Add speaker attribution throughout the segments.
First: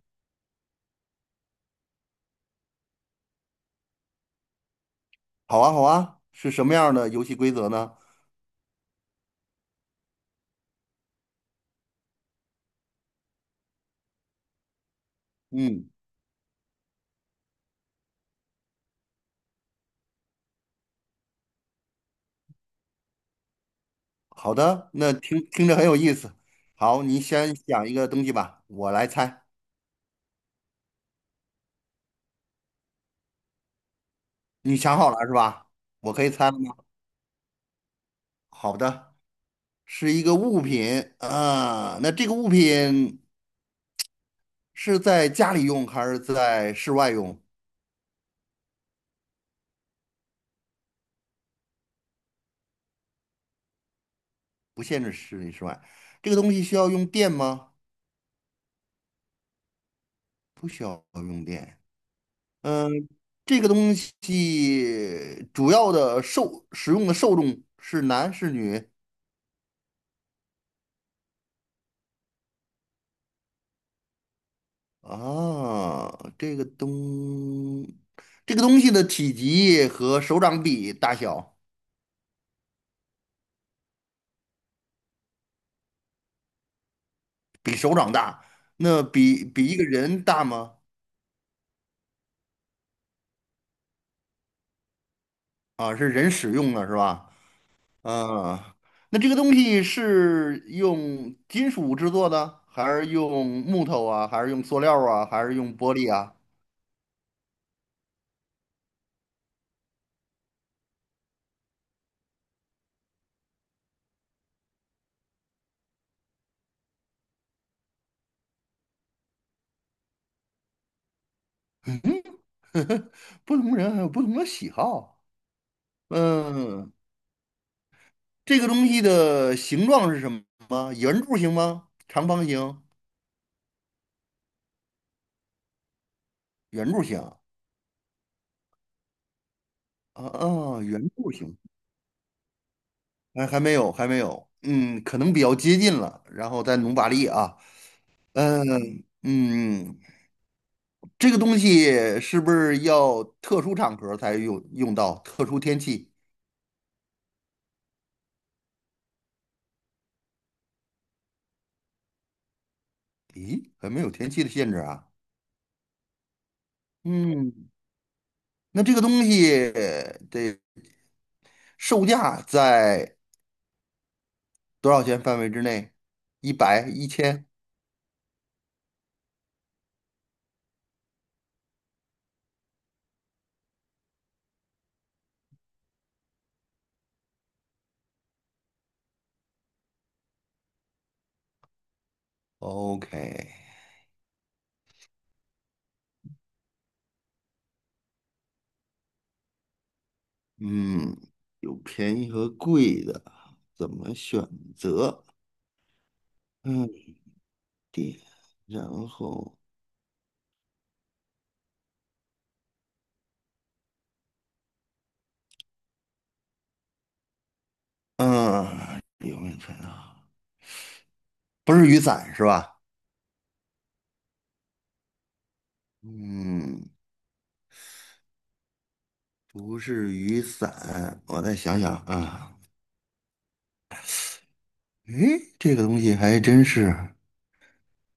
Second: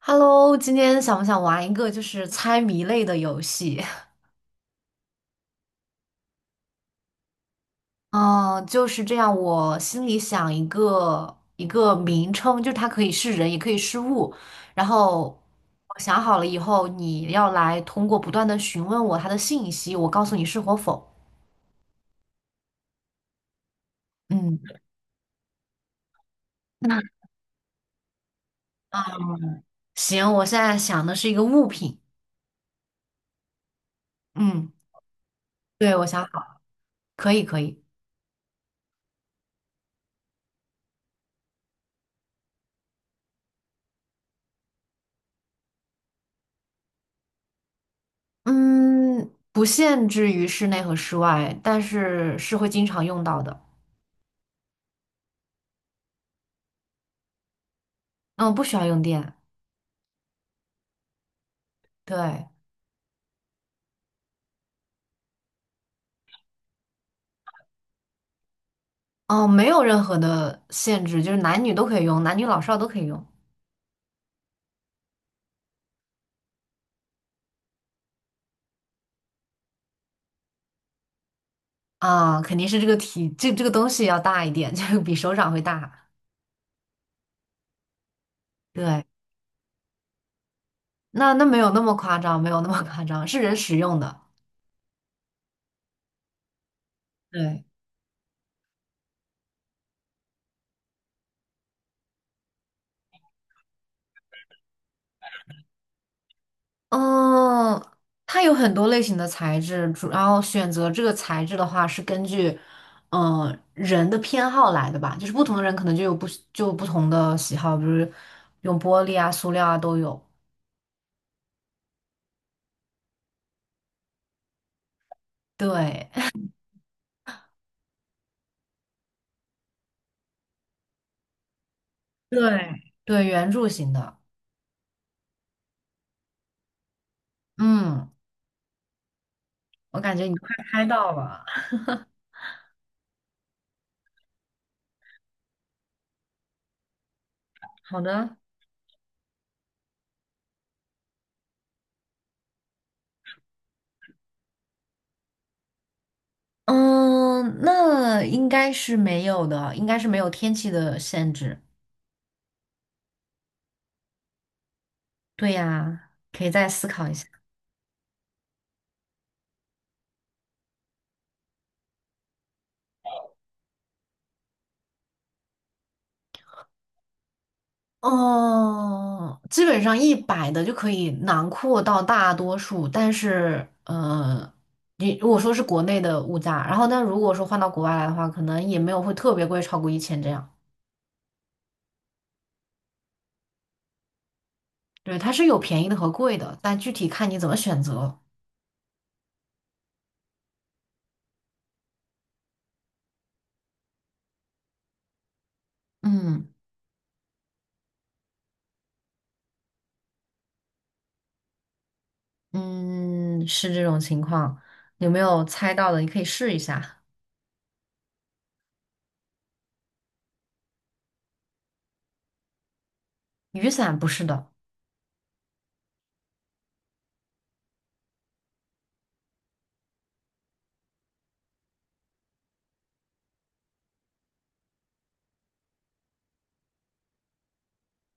Speaker 1: Hello，今天想不想玩一个就是猜谜类的游戏？
Speaker 2: 好啊，好啊，是什么样的游戏规则呢？
Speaker 1: 嗯，就是这样。我心里想一个一个名称，就是它可以是人，也可以是物。然后
Speaker 2: 嗯，
Speaker 1: 我想好了以后，你要来通过不断的询问我它的信息，我告诉你是或否。
Speaker 2: 好
Speaker 1: 嗯，
Speaker 2: 的，那听听着很有意思。
Speaker 1: 那
Speaker 2: 好，你先想一个东西吧，我
Speaker 1: 啊，
Speaker 2: 来猜。
Speaker 1: 行，我现在想的是一个物品。嗯，
Speaker 2: 你想好了是吧？
Speaker 1: 对，我
Speaker 2: 我可
Speaker 1: 想
Speaker 2: 以猜了
Speaker 1: 好，
Speaker 2: 吗？
Speaker 1: 可以，可以。
Speaker 2: 好的，是一个物品啊。那这个物品是在家里用还是在室外用？
Speaker 1: 嗯，不限制于室内和室外，但是是会经常用到的。
Speaker 2: 室外，这个东西需要用电吗？
Speaker 1: 嗯，不需要用电。
Speaker 2: 不需要用电。
Speaker 1: 对，
Speaker 2: 嗯，这个东西主要的受使用的受众是男是女？
Speaker 1: 哦，没有任何的限制，就是男女都可以用，男女老少都可以用
Speaker 2: 啊，这个东，这个东西的体积和手掌比大小，
Speaker 1: 啊，肯定是这个体，这这个东西要大一点，就是比手掌会大。
Speaker 2: 比手掌大，那
Speaker 1: 对，
Speaker 2: 比一个人大吗？
Speaker 1: 那没有那么夸张，没有那么夸张，是人使用的。
Speaker 2: 啊，是人使用的是吧？
Speaker 1: 对，
Speaker 2: 啊，那这个东西是用金属制作的，还是用木头啊，还是用塑料啊，还是用玻璃啊？
Speaker 1: 嗯，它有很多类型的材质，主要选择这个材质的话是根据，嗯、人的偏好来的吧，就是不同的人可能就有不同的喜好，比如用玻璃啊、塑料啊都有。
Speaker 2: 不同人还有不同的喜好。
Speaker 1: 对，
Speaker 2: 嗯，这个东西的形状是什么？圆柱形吗？长方
Speaker 1: 对，
Speaker 2: 形？
Speaker 1: 对，圆柱形的。
Speaker 2: 圆柱形。
Speaker 1: 嗯，我感觉
Speaker 2: 啊，
Speaker 1: 你快
Speaker 2: 啊
Speaker 1: 猜
Speaker 2: 原
Speaker 1: 到
Speaker 2: 住
Speaker 1: 了。
Speaker 2: 型，还没有，还没有，嗯，可能比较接近了，然后再努把力啊，
Speaker 1: 好的，
Speaker 2: 嗯嗯，这个东西是不是要特殊场合才用到，特殊天气？
Speaker 1: 嗯，那应该是没有的，应该是没有天气的限制。
Speaker 2: 咦，还没有天气的限制啊，
Speaker 1: 对呀，可以再思考一下。
Speaker 2: 嗯，那这个东西得售价在多少钱范围之内？一百、一千
Speaker 1: 哦，基本上100的就可以囊括到大多数，但是，你如果说是国内的物价，然后但如果说换到国外来的话，可能也没有会特别贵，超过1000这样。
Speaker 2: ？OK，
Speaker 1: 对，它是有便宜的和贵的，但具体看你怎么选择。
Speaker 2: 嗯，有便宜和贵的，怎么选择？
Speaker 1: 嗯。
Speaker 2: 嗯。然后，
Speaker 1: 嗯，是这种情况，有没有猜到的？你可以试一下。
Speaker 2: 嗯，有没有看到？不是雨伞是吧？
Speaker 1: 雨伞不是的，
Speaker 2: 嗯，不是雨伞，我再想想啊。诶，这个东西还真是，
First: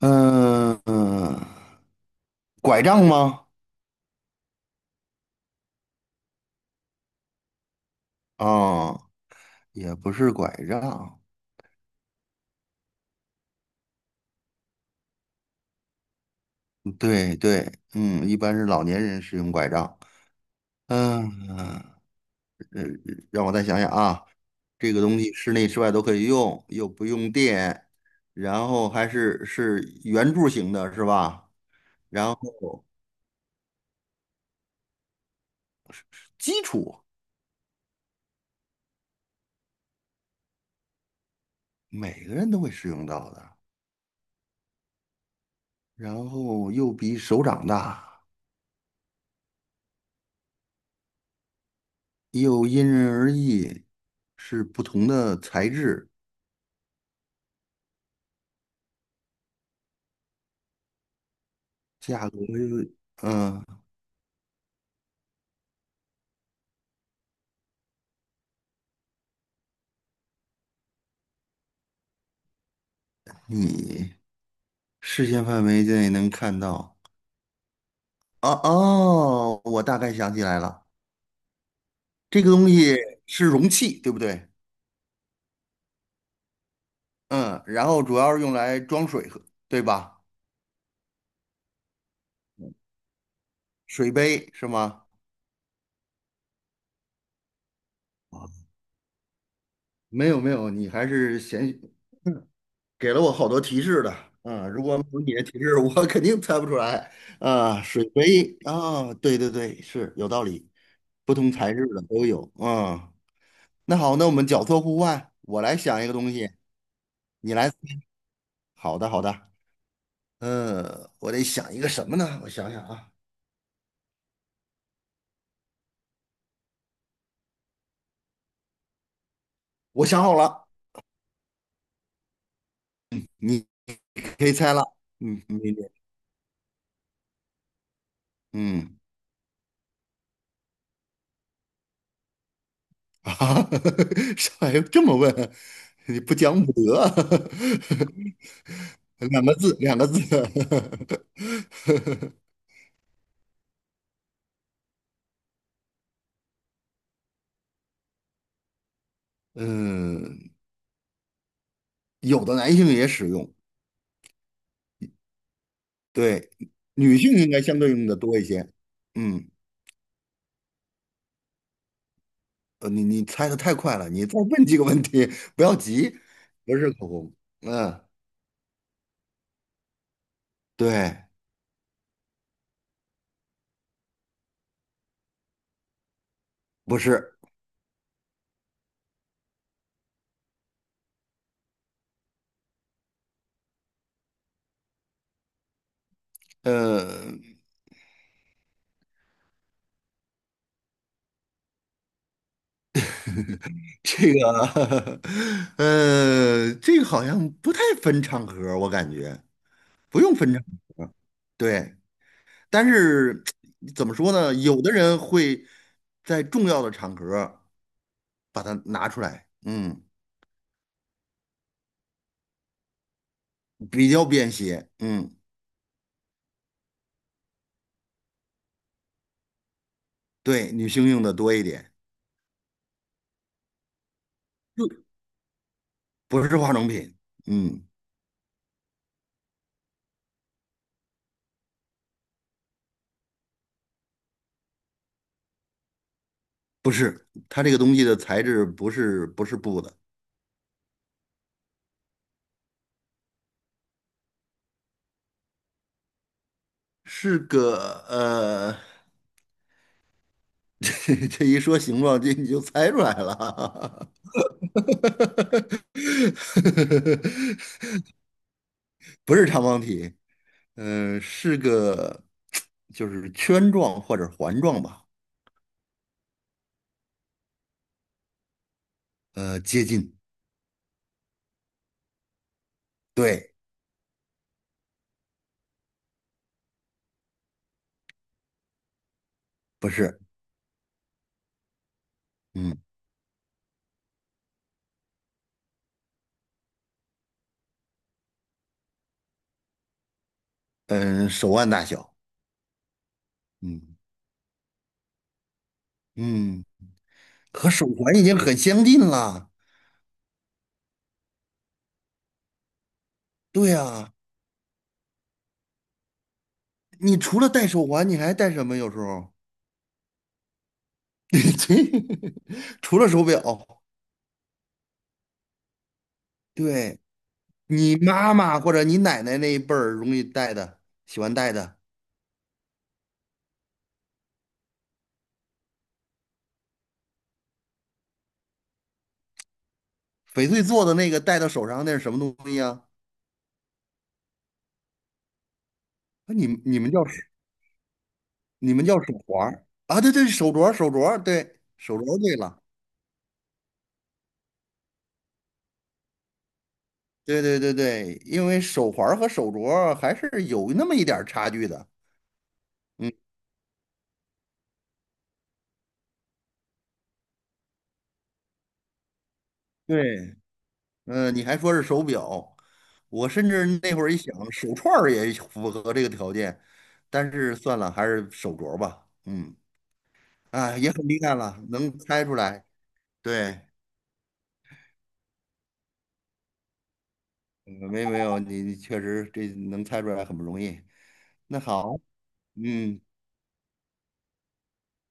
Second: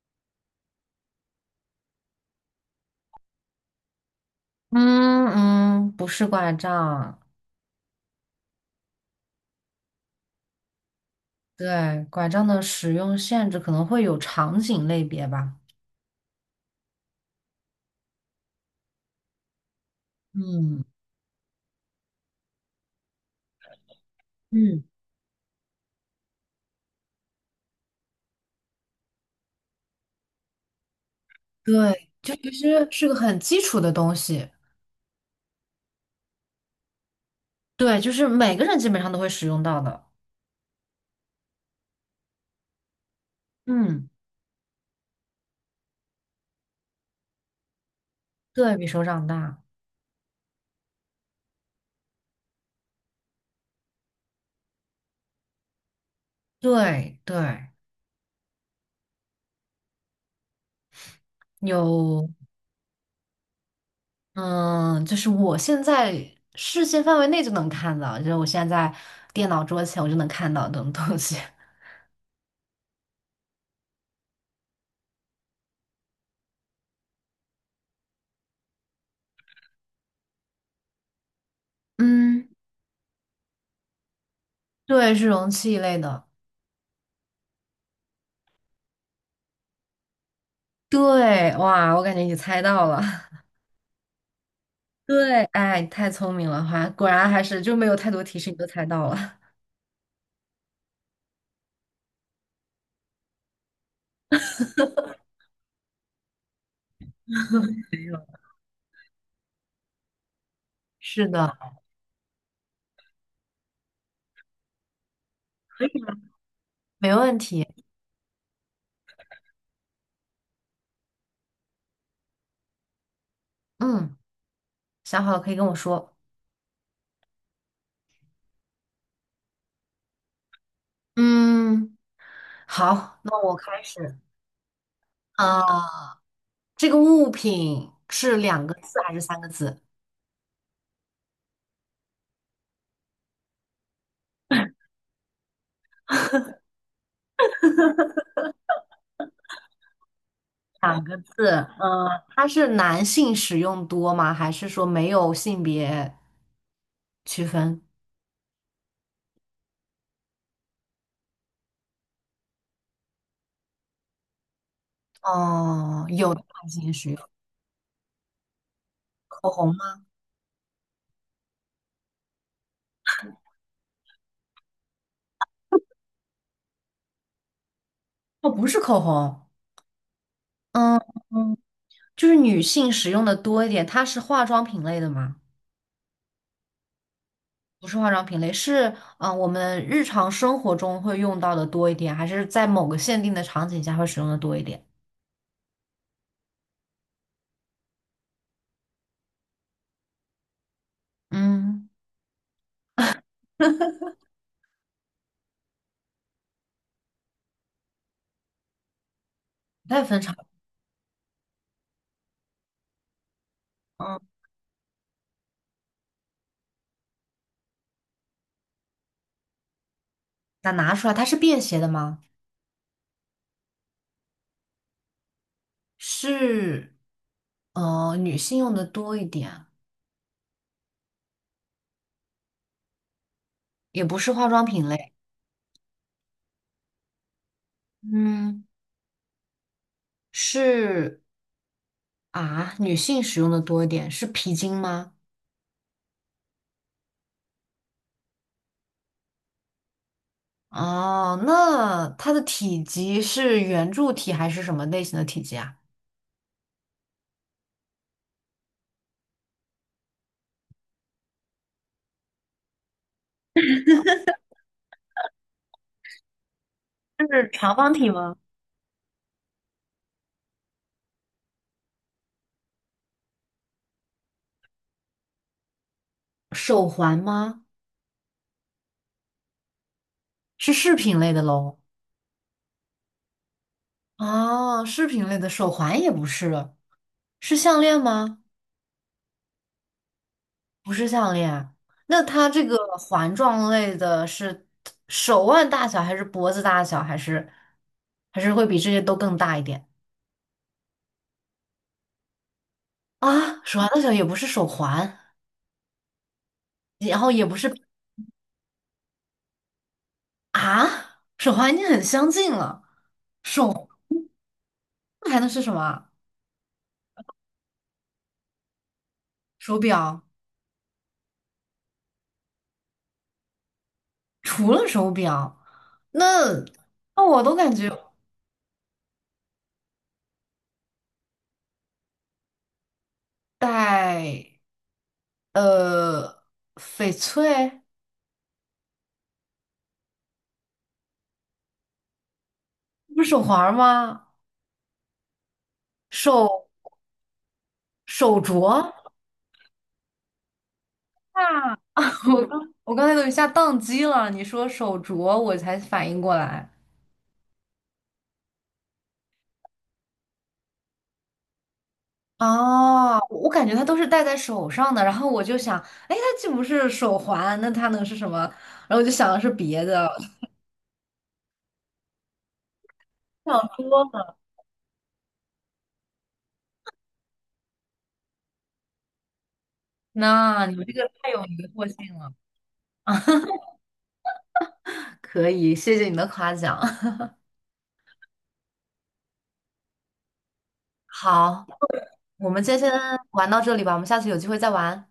Speaker 2: 嗯、嗯，拐杖吗？
Speaker 1: 嗯嗯，不是拐杖。
Speaker 2: 哦，也不是拐杖，
Speaker 1: 对，拐杖的使用限制可能会有场景类别吧。
Speaker 2: 对对，嗯，一般是老年人使用拐杖。
Speaker 1: 嗯
Speaker 2: 嗯、呃，让我再想想啊，
Speaker 1: 嗯，
Speaker 2: 这个东西室内室外都可以用，又不用电，然后还是圆柱形的，是吧？
Speaker 1: 对，
Speaker 2: 然
Speaker 1: 就其
Speaker 2: 后
Speaker 1: 实是个很基础的东西。
Speaker 2: 基础
Speaker 1: 对，就是每个人基本上都会使用到的。
Speaker 2: 每个人都会使用到的，
Speaker 1: 嗯，
Speaker 2: 然后又比手掌大，
Speaker 1: 对，比手掌大。
Speaker 2: 又因人而异，是不同的材质，
Speaker 1: 对对，有。
Speaker 2: 价格又，嗯、
Speaker 1: 嗯，就是我现在视线范围内就能看到，就是我现在在电脑桌前我就能看到这种东西。
Speaker 2: 你视线范围内能看到。哦哦，我大概想起来了，这
Speaker 1: 嗯，
Speaker 2: 个东西是容器，对不对？
Speaker 1: 对，是容器一类的。
Speaker 2: 嗯，然后主要是用来装水喝，对吧？
Speaker 1: 对，哇，我感觉你猜到了。
Speaker 2: 水杯是吗？
Speaker 1: 对，哎，你太聪明了，还果然还是就没有太多提示你都猜到了。
Speaker 2: 没有没有，你还是先给了我好多提示的。嗯，如果没有你的提示，我 肯定猜不出来。啊，水杯啊，对对对，是有道理，
Speaker 1: 是
Speaker 2: 不同
Speaker 1: 的，
Speaker 2: 材质的都有。嗯，那好，那我们角色互换，我来想一个东西，
Speaker 1: 没问
Speaker 2: 你
Speaker 1: 题。
Speaker 2: 来。好的好的，嗯，我得想一个什么呢？我想想啊，
Speaker 1: 嗯，想好了可以跟我说。
Speaker 2: 我想好了，
Speaker 1: 嗯，好，那我
Speaker 2: 你
Speaker 1: 开始。
Speaker 2: 可以猜了。嗯，你
Speaker 1: 啊，这个物品是两个
Speaker 2: 嗯。
Speaker 1: 字还是三个字？
Speaker 2: 啊，上海这么问，你不讲武德，两个字，两个字。
Speaker 1: 两个字，嗯，它是男性使用多吗？还是说没有性别区分？
Speaker 2: 嗯，有的男性也使用，
Speaker 1: 哦，有的
Speaker 2: 对，
Speaker 1: 男性使
Speaker 2: 女
Speaker 1: 用
Speaker 2: 性应该相对用的多一些。嗯，
Speaker 1: 口红吗？
Speaker 2: 呃，你猜的太快了，你再问几个问题，不要急，不是口红，嗯，
Speaker 1: 哦，不是口红，嗯
Speaker 2: 对，
Speaker 1: 嗯，就是女性使用的多一点。它是化妆品类的吗？
Speaker 2: 不是，
Speaker 1: 不是化妆品类，是我们日常生活中会用到的多一点，还是在某个限定的场景下会使用的多一点？
Speaker 2: 呃，
Speaker 1: 嗯，
Speaker 2: 这个，呃，这个好像不太分场合，我感觉。
Speaker 1: 不太分
Speaker 2: 不用
Speaker 1: 场。
Speaker 2: 分场合，对，但是怎么
Speaker 1: 嗯，
Speaker 2: 说呢？有的人会在重要的场合把它拿出来，嗯，
Speaker 1: 那拿出来，它是便携的吗？
Speaker 2: 比较便携，嗯，
Speaker 1: 是女性用的多一点，
Speaker 2: 对，女性用的多一点，
Speaker 1: 也不是化妆品
Speaker 2: 就
Speaker 1: 类，
Speaker 2: 不是化妆品，嗯，
Speaker 1: 嗯，是啊，女性使用的多一点，是皮筋吗？
Speaker 2: 不是，它这个东西的材质不是布的，
Speaker 1: 哦，那它的体积是圆柱体还是什么类型的体积啊？
Speaker 2: 是个呃，这一说形状，这你就猜出来了，
Speaker 1: 是长 方体吗？
Speaker 2: 不是长方体，呃，是个就是圈状或者环状吧，
Speaker 1: 手环吗？
Speaker 2: 呃，接近，
Speaker 1: 是饰品类的喽？
Speaker 2: 对，
Speaker 1: 哦，饰品类的手环也不是，是项链吗？
Speaker 2: 不是，
Speaker 1: 不是项链。那它这
Speaker 2: 嗯
Speaker 1: 个环状类的是手腕大小，还是脖子大小，还是会比这些都更大一点
Speaker 2: 嗯，手腕大小，
Speaker 1: 啊？手腕
Speaker 2: 嗯
Speaker 1: 大小也不是手环，
Speaker 2: 嗯，
Speaker 1: 然后也不
Speaker 2: 和
Speaker 1: 是
Speaker 2: 手环已经很相近了。
Speaker 1: 啊，手环已经很相近了，
Speaker 2: 对呀，
Speaker 1: 那还能是什么啊
Speaker 2: 你除了戴手环，你还戴什么？有时候，
Speaker 1: 手表，
Speaker 2: 这除了手表，
Speaker 1: 除了手表，那
Speaker 2: 对
Speaker 1: 那我都感觉
Speaker 2: 你妈妈或者你奶奶那一辈儿容易戴的，喜欢戴的
Speaker 1: 戴呃翡翠
Speaker 2: 翡翠做的那个戴到手上那是什么东西呀？
Speaker 1: 不是手环吗？
Speaker 2: 啊你
Speaker 1: 手
Speaker 2: 你们叫
Speaker 1: 手
Speaker 2: 你们
Speaker 1: 镯。
Speaker 2: 叫手环儿啊？对对，手镯儿对，
Speaker 1: 啊，
Speaker 2: 手镯儿 对
Speaker 1: 我
Speaker 2: 了，
Speaker 1: 刚我刚才都一下宕机了，你说手镯，我才反应过来。
Speaker 2: 对对对对，因为手环儿和手镯儿还是有那么一点儿差距的。嗯，
Speaker 1: 哦，我感觉它都是戴在手上的，然后我就想，哎，它既不是手环，那它能是什么？然后我就想的是别的，
Speaker 2: 对，你还说是手表，我 甚至
Speaker 1: 想
Speaker 2: 那会
Speaker 1: 多
Speaker 2: 儿一想，
Speaker 1: 了。
Speaker 2: 手串儿也符合这个条件，但是算了，还是手镯儿吧。嗯，
Speaker 1: 那你
Speaker 2: 啊，也
Speaker 1: 这
Speaker 2: 很
Speaker 1: 个
Speaker 2: 厉
Speaker 1: 太
Speaker 2: 害
Speaker 1: 有迷
Speaker 2: 了，
Speaker 1: 惑
Speaker 2: 能
Speaker 1: 性
Speaker 2: 猜
Speaker 1: 了，
Speaker 2: 出来。对，
Speaker 1: 可以，谢谢你的夸奖。
Speaker 2: 嗯没没有，你你确实这能猜出来很不容易。那
Speaker 1: 好，
Speaker 2: 好，
Speaker 1: 我们今天先
Speaker 2: 嗯，
Speaker 1: 玩到这里吧，我们下次有机会再玩，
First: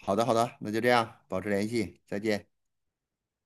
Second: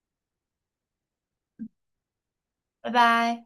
Speaker 2: 好的好的，那就这样，保持联系，再见。
Speaker 1: 拜拜。